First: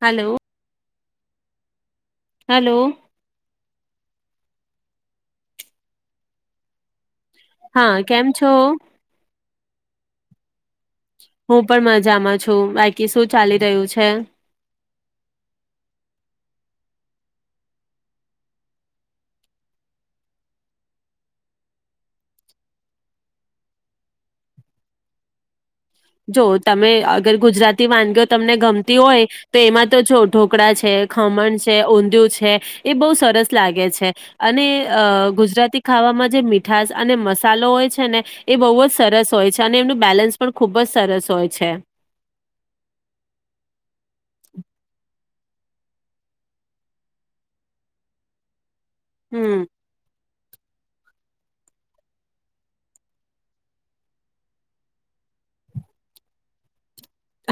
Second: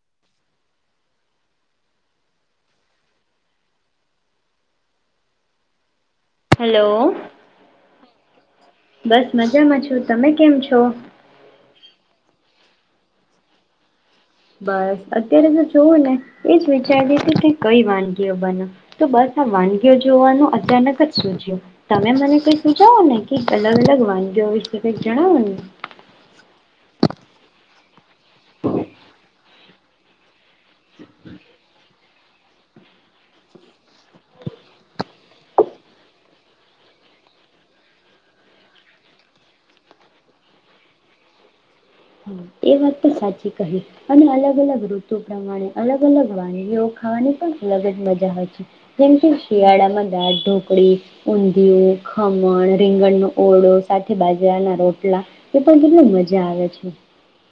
Hello hello hello હા કેમ છો? બસ મજામાં છું તમે કેમ છો? હું પણ મજામાં છું બાકી શું ચાલી રહ્યું છે? બસ અત્યારે તો જોવો ને એજ વિચારી હતી કે કઈ વાનગીઓ બનાવ તો બસ આ વાનગીઓ જોવાનું અચાનક જ સૂઝ્યું તમે મને કઈ સુઝાવોને કે અલગ અલગ વાનગીઓ વિશે કઈક જણાવો ને. જો તમે અગર ગુજરાતી વાનગી તમને ગમતી હોય તો એમાં તો જો. ઢોકળા છે ખમણ છે ઊંધિયું છે. છે એ બોવ સરસ લાગે છે અને અ ગુજરાતી ખાવામાં જે મીઠશ અને મસાલો હોય છે ને એ બહુ જ સરસ હોય છે અને એમનું બેલેન્સ પણ ખુબ જ સરસ હોય છે. એ વાત તો સાચી કહી અને અલગ અલગ ઋતુ પ્રમાણે અલગ અલગ વાનગીઓ ખાવાની પણ અલગ જ મજા હોય છે. જેમ કે હમ શિયાળામાં દાળ ઢોકળી ઊંધિયું ખમણ રીંગણનો ઓળો સાથે બાજરાના રોટલા એ પણ કેટલી મજા આવે છે.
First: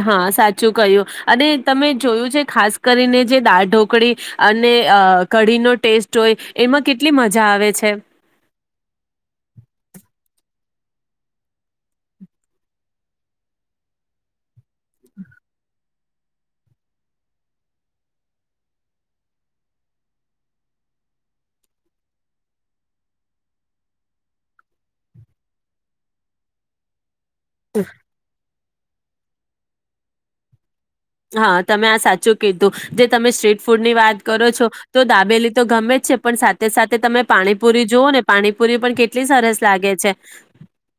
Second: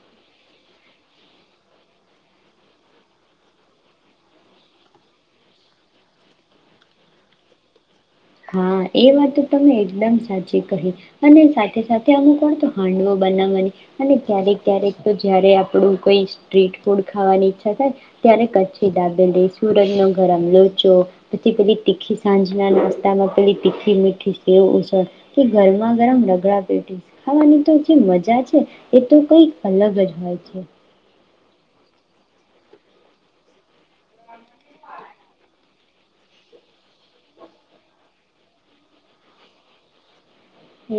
હા સાચું ક્યું અને તમે જોયું છે ખાસ કરીને જે દાળ ઢોકળી અને અ કઢીનો ટેસ્ટ હોય એમાં કેટલી મજા આવે છે. હા એ વાત તમે એકદમ સાચી કહી અને સાથે સાથે અમુક વાર તો હાંડવો બનાવવાની અને ક્યારેક ક્યારેક તો જયારે આપણું કોઈ સ્ટ્રીટ ફૂડ ખાવાની ઈચ્છા થાય ત્યારે કચ્છી દાબેલી સુરજનો ગરમ લોચો પછી પેલી તીખી સાંજના નાસ્તા [inaudible] પેલી તીખી મીઠી સેવ ઉસળ કે ગરમા ગરમ રગડા પેટીસ ખાવાની તો જે મજા છે. એ તો કઈક અલગ જ હોય છે. હા તમે આ સાચું કીધું, જે તમે સ્ટ્રીટ ફૂડ ની વાત કરો છો, તો દાબેલી તો ગમે જ છે, પણ સાથે સાથે તમે પાણીપુરી જોવો ને પાણીપુરી પણ કેટલી સરસ લાગે છે.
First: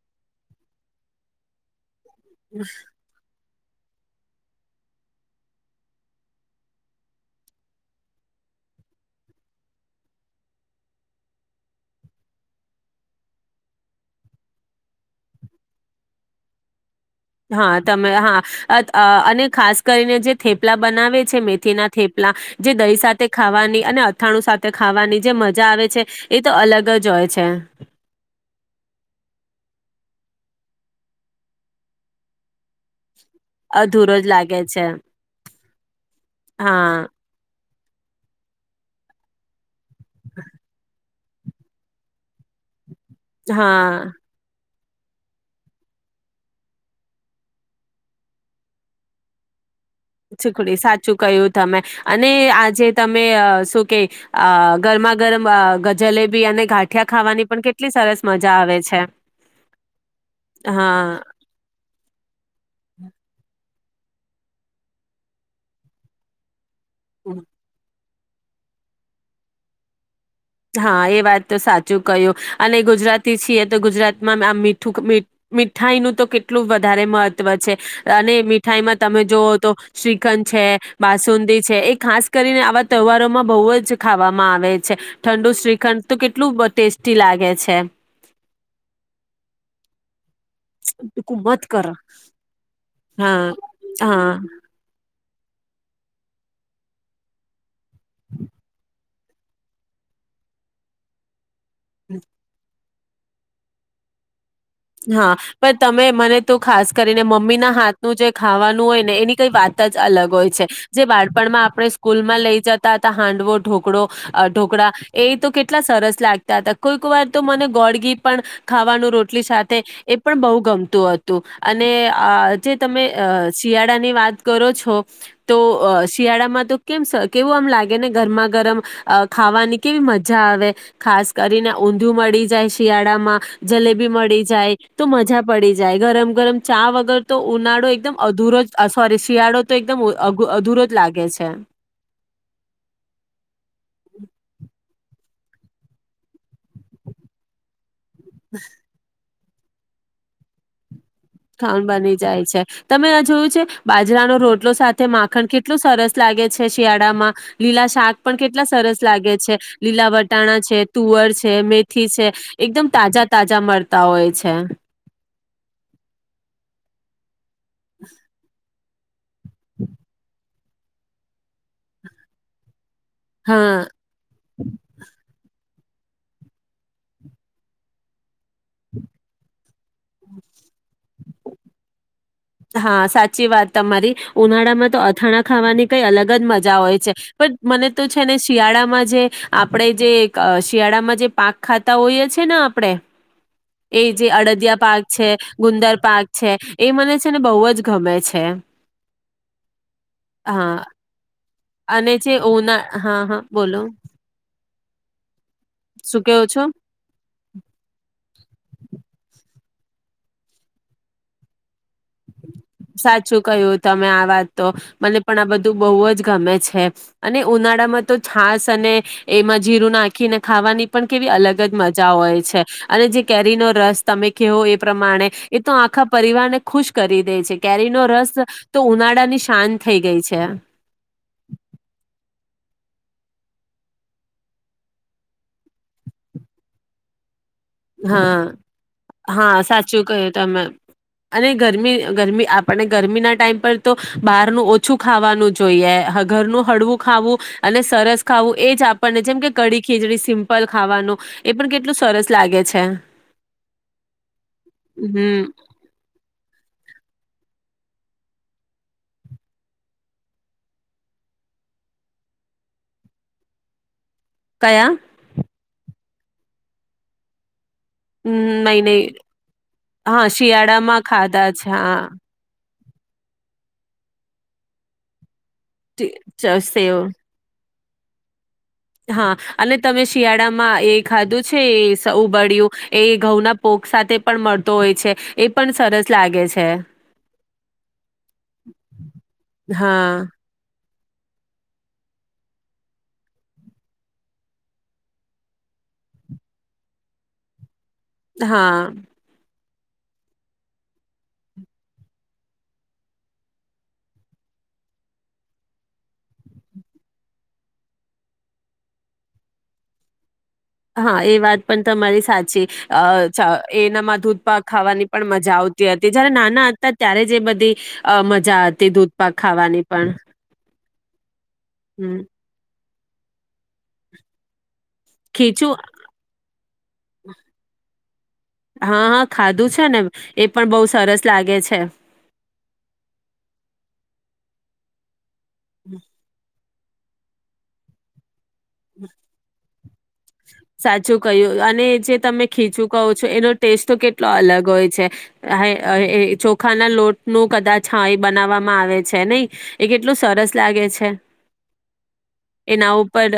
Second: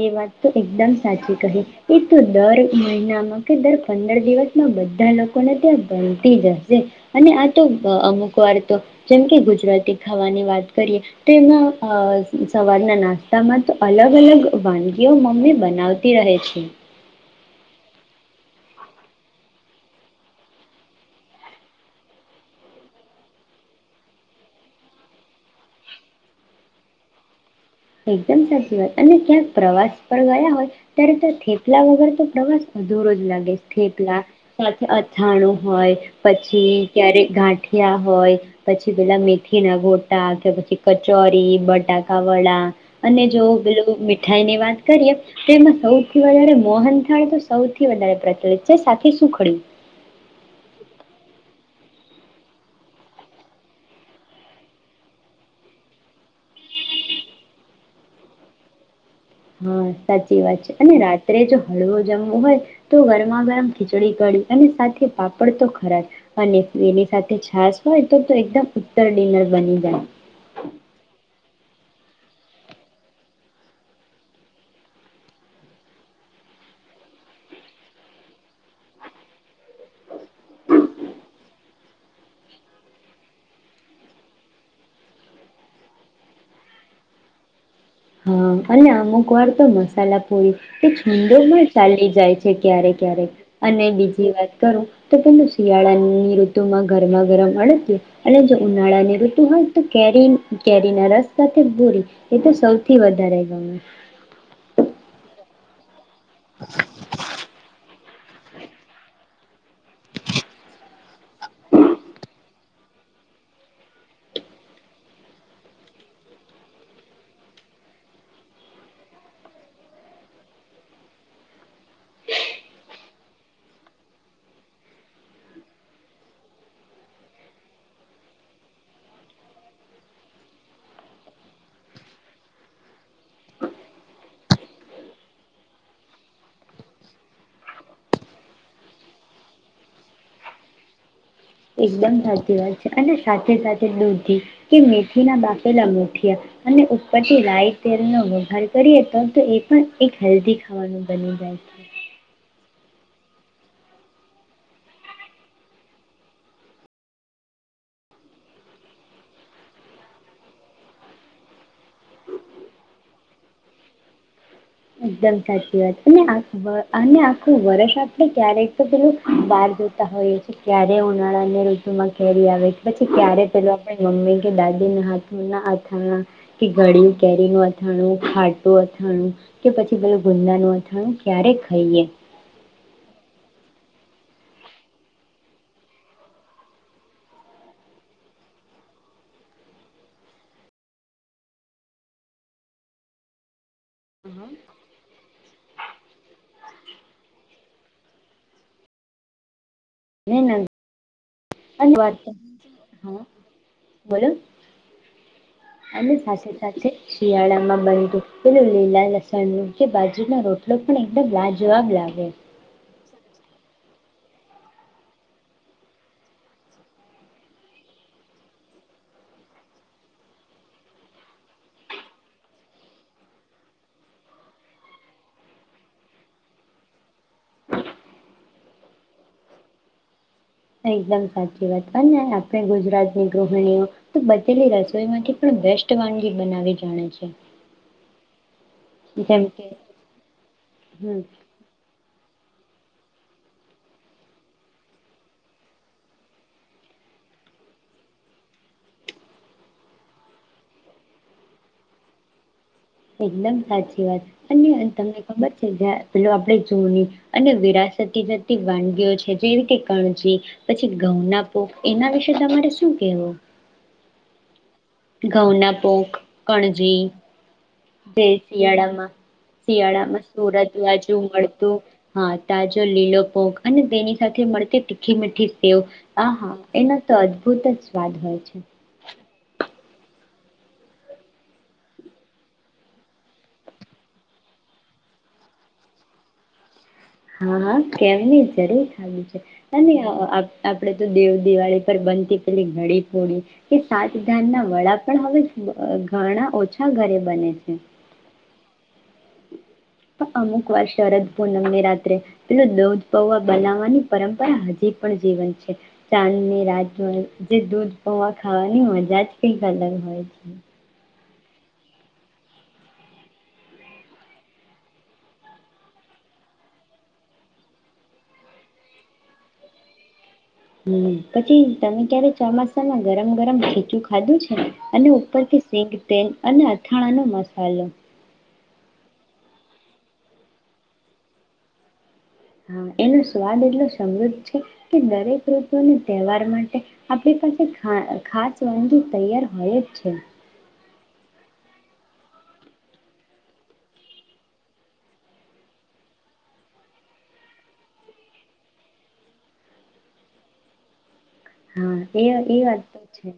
એ વાત તો એકદમ સાચી કહી. એ તો દર મહિનામાં કે દર પંદર દિવસમાં બધા લોકોને ત્યાં બનતી જશે, અને આ તો અમુક વાર તો જેમ કે ગુજરાતી ખાવાની વાત કરીએ, તો એમાં સવારના નાસ્તામાં તો અલગ અલગ વાનગીઓ મમ્મી બનાવતી રહે છે. હા તમે હા અને ખાસ કરીને જે થેપલા બનાવે છે, મેથીના થેપલા જે દહી સાથે ખાવાની અને અથાણું સાથે ખાવાની જે મજા આવે છે, એ તો અલગ જ હોય છે. એકદમ સાચી વાત અને ક્યાંક પ્રવાસ પર ગયા હોય, ત્યારે તો થેપલા વગર તો પ્રવાસ અધુરો લાગે થેપલા અધૂરો જ લાગે છે સાથે અછાણું હોય પછી હા ત્યારે ગાંઠ ઠીયા હોય પછી પેલા મેથી ના ગોટા આ કે પછી ચોરી બટાકાા વડા અને જો પેલું હા મીઠાઈ ની વાત કરીએ તો એમાં સૌથી વધારે મોહન થાળ તો સૌથી વધારે પ્રચલિત છે, સાથે સુખડી છીકડી સાચું કહ્યું તમે, અને આજે તમે શું કે ગરમા ગરમ જલેબી અને ગાંઠિયા ખાવાની પણ કેટલી સરસ મજા આવે છે. હા સાચી વાત છે, અને હા રાત્રે જો હળવો જમવુ હોય તો ગરમા ગરમ ખીચડી કડી અને સાથે પાપડ તો ખરાજ અને એની સાથે છાસ હોય ત તો એકદમ ઉત્તર ડિનર બની જાય. હા એ વાત તો સાચું કહ્યું, અને ગુજરાતી છીએ તો ગુજરાતમાં આ મીઠું મીઠાઈનું તો કેટલું વધારે મહત્ત્વ છે, અને મીઠાઈમાં તમે જોવ તો શ્રી ખન છે, બાસુંદી છે, એક ખાસ કરીને આવા તહેવારોમાં બહુ જ ખાવામાં આવે છે. ઠંડુ શ્રીખંડ તો કેટલું બ ટેસ્ટી લાગે છે. હા! અને અમુક વાર તો મસાલાપુરી એ છુંડો હુકુમત પણ કર ચાલી જાય છે, ક્યારે ક્યારેક હા અને બીજી હા વાત કરો તો, પેલું શિયાળાની ઋતુમાં ગરમા ગરમ અડદ્યું અને જો ઉનાળાની ઋતુ હોય તો કેરી કેરીના રસ સાથે ભૂરી, એ તો સો થી, વધારે ગમે. હા! પણ તમે મને તો ખાસ કરીને મમ્મીના હાથ નું જે ખાવાનું હોય ને, એની કઈ વાત જ અલગ હોય છે, જે બાળ પણ, માં આપણે સ્કૂલ માં લઈ જતા હતા. હાંડવો ઢોકળો ઢોકળા એ તો કેટલા સરસ લાગતા હતા, કોઈક વાર તો, મને ગોળ ઘી પણ ખાવાનું રોટલી સાથ એ પણ બહુ ગમતું હતું, અને આ જે તમે અ શિયાળાની વાત કરો છો, તો શિયાળામાં તો કેમ કેવું આમ લાગે ને ગરમા ગરમ ખાવાની કેવી મજા આવે ખાસ કરીને ઊંધીયું મળી જાય શિયાળામાં જલેબી મળી જાય તો! મજા પડી જાય. ગરમ ગરમ ચા વગર તો ઉનાળો એકદમ અધુરો જ સોરી, શિયાળો તો એકદમ અધુરો જ લાગે છે. એકદમ સાચી વાત છે. અને સાથે સાથે દુધી કે મીઠ ધી ના બાફેલા મુઠીયા. અને, ઉપરથી રાય, તેલ નો વઘાર કરીએ તો તો, એ પણ એક હેલ્ધી ખાવાનું બની જાય ખાવાનું છે. બની જાય છે. તમે આ જોયું છે? બાજરાનો રોટલો સાથે માખણ કેટલું સરસ લાગે છે. શિયાળામાં લીલા શાક પણ કેટલા સરસ લાગે છે. લીલા વટાણા છે, તુવર છે, મેથી છે એકદમ તાજા તાજા તાજા મળતા હોય છે. એકદમ સાચી વાત છેં. અને આ વ અને આ [unintelligible] ખુ વરસ આપલે ક્યારેક તો પેલું બાર જોતા હોઈએ છે. ક્યારે ઉનાળાની ઋતુમાં કેરી આવે? પછી ક્યારે પેલું હા આપણે મમ્મી કે દાદીના હાથના આ હ હા કે ગળિયું કેરીનું અથાણું ખાટ તો અથાણું કે પછી [unintelligible] કે ગુંદા નું અથાણું ક્યારે ખઈશ.? યે હા! સાચી વાત તમારી, ઉનાળામાં તો અથાણા ખાવાની કઈ અલગ જ મજા હોય છે. પણ મને તો છે ને, શિયાળામાં જે આપણે જે શિયાળામાં જે પાક ખાતા હોઈએ છે ને, આપણે એ જે અડદિયા પાક છે, ગુંદર પાક છે એ મને [unintelligible] ને બહુ જ ગમે છે. અને હા! અને વાત જે ઉના [unintelligible] હા હહ હા બોલો અને શું કેવો સાથે છો સાથે શિયાળામાં બનતું. પેલું લીલા લસણનું કે, બાજરીના રોટલો પણ એકદમ લાજવાબ લાગે. સાચું કહ્યું તમે આ વાત તો, મને પણ આ બધું બહુ જ ગમે છે. અને ઉનાળામાં તો છાસ અને એમાં જીરું નાખીને ખાવાની પણ કેવી અલગ જ મજા હોય છે. અને જે કેરીનો રસ તમે કેવો એ પ્રમાણે, એ તો આખા પરિવારને ખુશ કરી દે છે. કેરી નો રસ તો ઉનાળાની શાન થઈ ગઈ છે. એકદમ સાચી વાત. અને આપણે ગુજરાતની ગૃહિણીઓ તો, બચેલી રસોઈમાં કેટલું બેસ્ટ વાનગી બનાવી જાણે છે. હા! જેમ હા કે સાચું કહ્યું તમે હમ અને ગરમી ગરમી આપણને ગરમીના ટાઈમ પર તો બહારનું ઓછું ખાવાનું જોઈએ. ઘરનું હળવું ખાવું અને સરસ ખાવું એજ આપણને જેમ કે કડી ખીચડી સિમ્પલ ખાવાનું એ પણ કેટલું સરસ લાગે છે. એકદમ સાચી વાત અને તમને હમ ખબર છે જ્યાં પેલો આપણેે જુની અને વિરાસતી જતી વાનગીઓ છે જેવી કે કણજી પછી ઘઉંના પોખ એના વિશે તમારે શું કેવું? કયા ઘઉંના, પોખ, કણજી જે હમ નહી નહી શિયાળામાં શિયાળામાં હા સુરત શિયાળામાં બાજુ ખાધા છે મળતું હા હહ તાજું જો લીલો પોખ અને તેની સાથે મળતી તીખી મીઠી તેઓ આ હા ચ સેવ એના તો અદભુત જ સ્વાદ હોય છે. હા અને તમે શિયાળામાં એ ખાધું છે એ સ ઉબળ્યું એ ઘઉંના પોક સાથે પણ મળતો હોય છે. એ પણ સરસ લાગે છે. હા હા કેમની જરૂર ખાલી છે. અને હા આપણે તો દેવ દિવાળી પર બનતી પેલી ઘડીપોડી કે સાતધાન ના વડા પણ હવે ઘણા ઓછા ઘરે બને છે. હા. પણ અમુક વાર શરદ પૂનમ ની રાત્રે પેલું દૂધ પૌવા બનાવવાની પરંપરા હજી પણ જીવંત છે. ચાંદ ની રાતમાં જે દૂધ પૌવા ખાવાની મજા જ કંઈક અલગ હોય છે. હા એ વાત પણ તમારી સાચી અ છા એનામાં દૂધ પાક ખાવાની પણ મજા આવતી હતી. જયારે નાના હતા ત્યારે જ એ બધી મજા હતી દૂધ પાક ખાવાની પણ. હમ. પછી તમે હમ ક્યારે ચોમાસા તમે ગરમ ગરમ ખીચું ખાધું છે? અને ઉપરથી ખીચું સીંગ તેલ અને અથાણાં નો મસાલો. હા હા ખાધું છે ને એ પણ બહુ સરસ લાગે છે. હાં એનો સ્વાદ એટલો સમૃદ્ધ છે કે દરેક ઋતુનું તેવાર માટે આપડે પાસે ખા ખાસ તંગી તૈયાર હોય છે. સાચું કય્યું અને જે તમે ખીચું કહો છો, એનો ટેસ્ટ તો કેટલો અલગ હોય છે. [unintelligible] ચોખાના લોટ નું કદાચ હા એ બનાવવામાં આવે છે નહીં એ કેટલું સરસ લાગે છે. હા એ એ વાત તો છે.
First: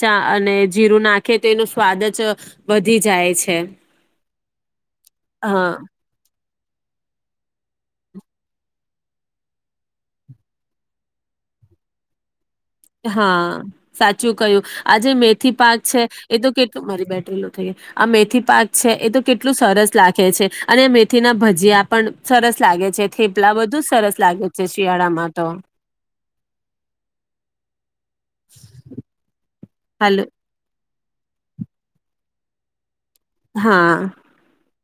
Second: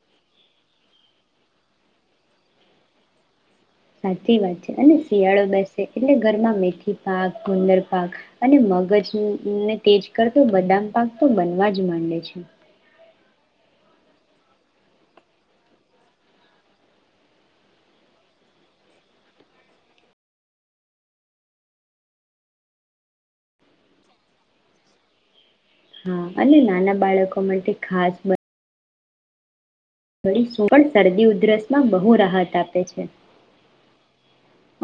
ચા અને જીરું ના કે તેનો સ્વાદ જ વધી જાય છે. સાચી વાત છે, અને શિયાળો હા. બેસે એટલે ઘરમાં મે કે પાક ગુંદર પાક અને મગજ ને-ને તેજ કરતો બદામ પાક તો બનવા જ માંડે છે. હા, સાચું કયું. આ જે મેથી પાક છે, એ તો કેટલું મારી બેટરી લો થઈ આ મેથી પાક છે એ તો કેટલું સરસ લાગે છે. અને મેથી ના ભજીયા પણ સરસ લાગે છે, થેપલાં બધુ સરસ લાગે છે શિયાળામાં તો. હા અને નાના બાળકો માટે ખાસ બ હાલ બડી સૂરણ શરદી ઉધરસ માં બહુ રાહત આપે છે. હા.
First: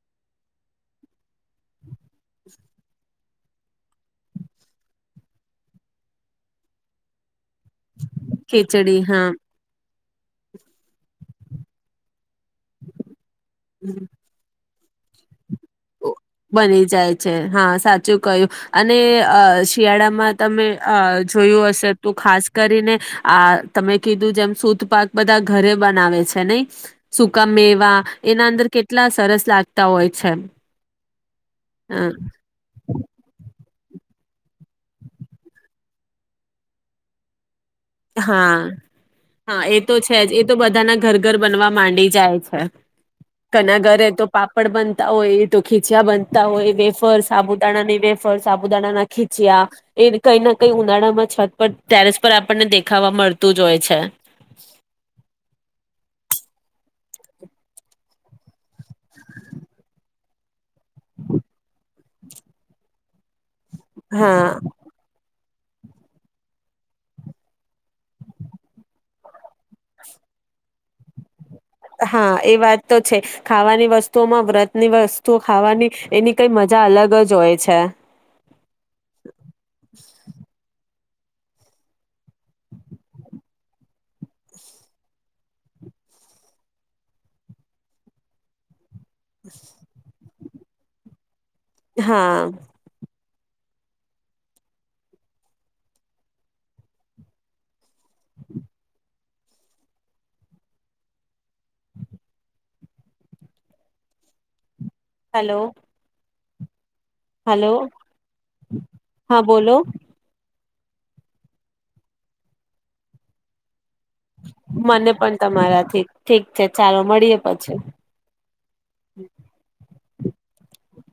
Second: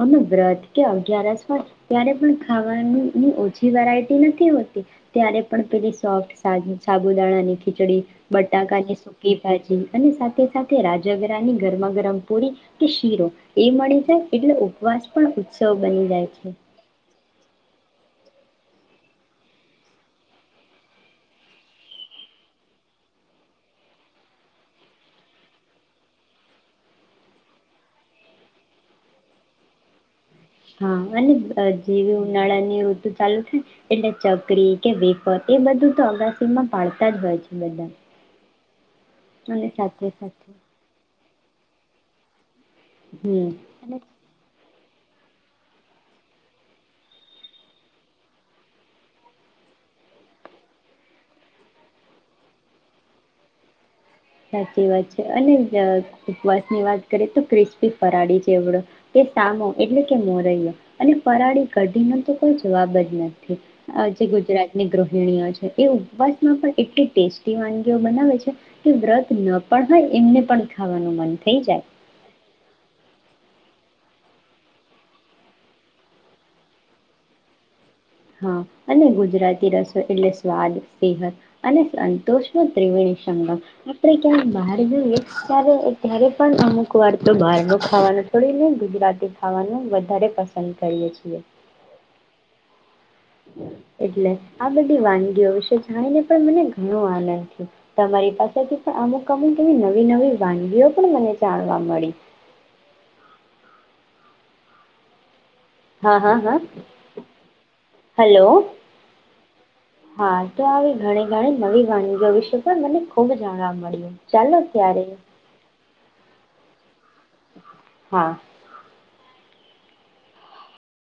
અને વ્રત કે અગિયારસ હોય ત્યારે પણ ખાવાની ની ઓછી વેરાયટી નથી હોતી. ત્યારે પણ પેલી સોફ્ટ સા-સાબુદાણાની ખીચડી બટાકાની ખીચડી હા. સુકી ભાજી અને સાથે સાથે રાજગરાની ગરમા ગરમ પુરી કે શીરો એ મળી જાય એટલે વાચપણ ઉત્સવ બની જાય છે બની જાય છે હા સાચું કહ્યું અને અ શિયાળામાં તમે અ જોયું હશે તો ખાસ કરીને આ તમે કીધું જેમ સુતપાક બધાં ઘરે બનાવે છે નહી સકા મેવા એના અંદર કેટલા સરસ લાગતા હોય છે. હા અને અ જેવી ઉનાળા ની ઋતુ ચાલુ થાય એટલે ચકડી કે વેફર એ બધું તો અગાસીમાં પાડતાં જ હોય છે બધાં હા. હા એ તો સાથે છે જ એ સાથે તો બધાના ઘર ઘર બનવા માંડી જાય છે. હમ કના અને ઘરે તો પાપડ બન તા હોય તો ખીચયા બનતા હોય વેફર સાબુદાણાની વેફર સાબુદાણા ના ખીચયા એ કઈ ના કઈ ઉનાળામાં છત પર ટેરેસ પર આપણનેે દે ખાવા મળતું જ હોય છે. સાચી વાત છે અને જ ઉપવાસ ની વાત કરીએ તો ક્રિસ્પી ફરાળી ચેવડો. તે સામો એટલે કે મોરૈ્યો અને ફરાળી કઢી નો તો કોઈ જવાબ જ નથી. આજે હા ગુજરાતની ગૃહિણીઓ છે. એ ઉપવાસમાં પણ એટલી ટેસ્ટી વાનગીઓ બનાવે છે. કે વ્રત ન પણ હોય એમને પણ ખાવાનું મન થાય. હા એ વાત તો છે ખાવાની વસ્તુઓમાં વ્રતની વસ્તુ ખાવાની એની કઈ મજા અલગ જ હોય છે. હા અને ગુજરાતી રસો એટલે સ્વાદ સેહદ અને સંતોષ નો ત્રિવેણી સંગમ આપણે ક્યાંક બહાર જોઈએ ત ત્યારે પણ અમુક વાર તો બહાર નો ખાવાનું છોડી ને ગુજરાત ખવાનું વધારે પસ કરીએ છીએ. હા. એટલે આ બધી વાનગીઓ વિશે જાણીને પણ મને ઘણો આનંદ થયો તમારી પાસેથી પણ અમુક અમુક એવી નવી નવી વાનગીઓ પણ મને જાણવા મળી. હલો. હા હા હા. હલો હલો હા બોલો. હા તો આવી ઘણી ઘણી નવી ગણીગ વિશે પણ મને ખુબ જાણવા મળ્યું. ચાલો ત્યારે મને પણ તમારાથી ઠીક છે ચાલો મળીએ પછી. હા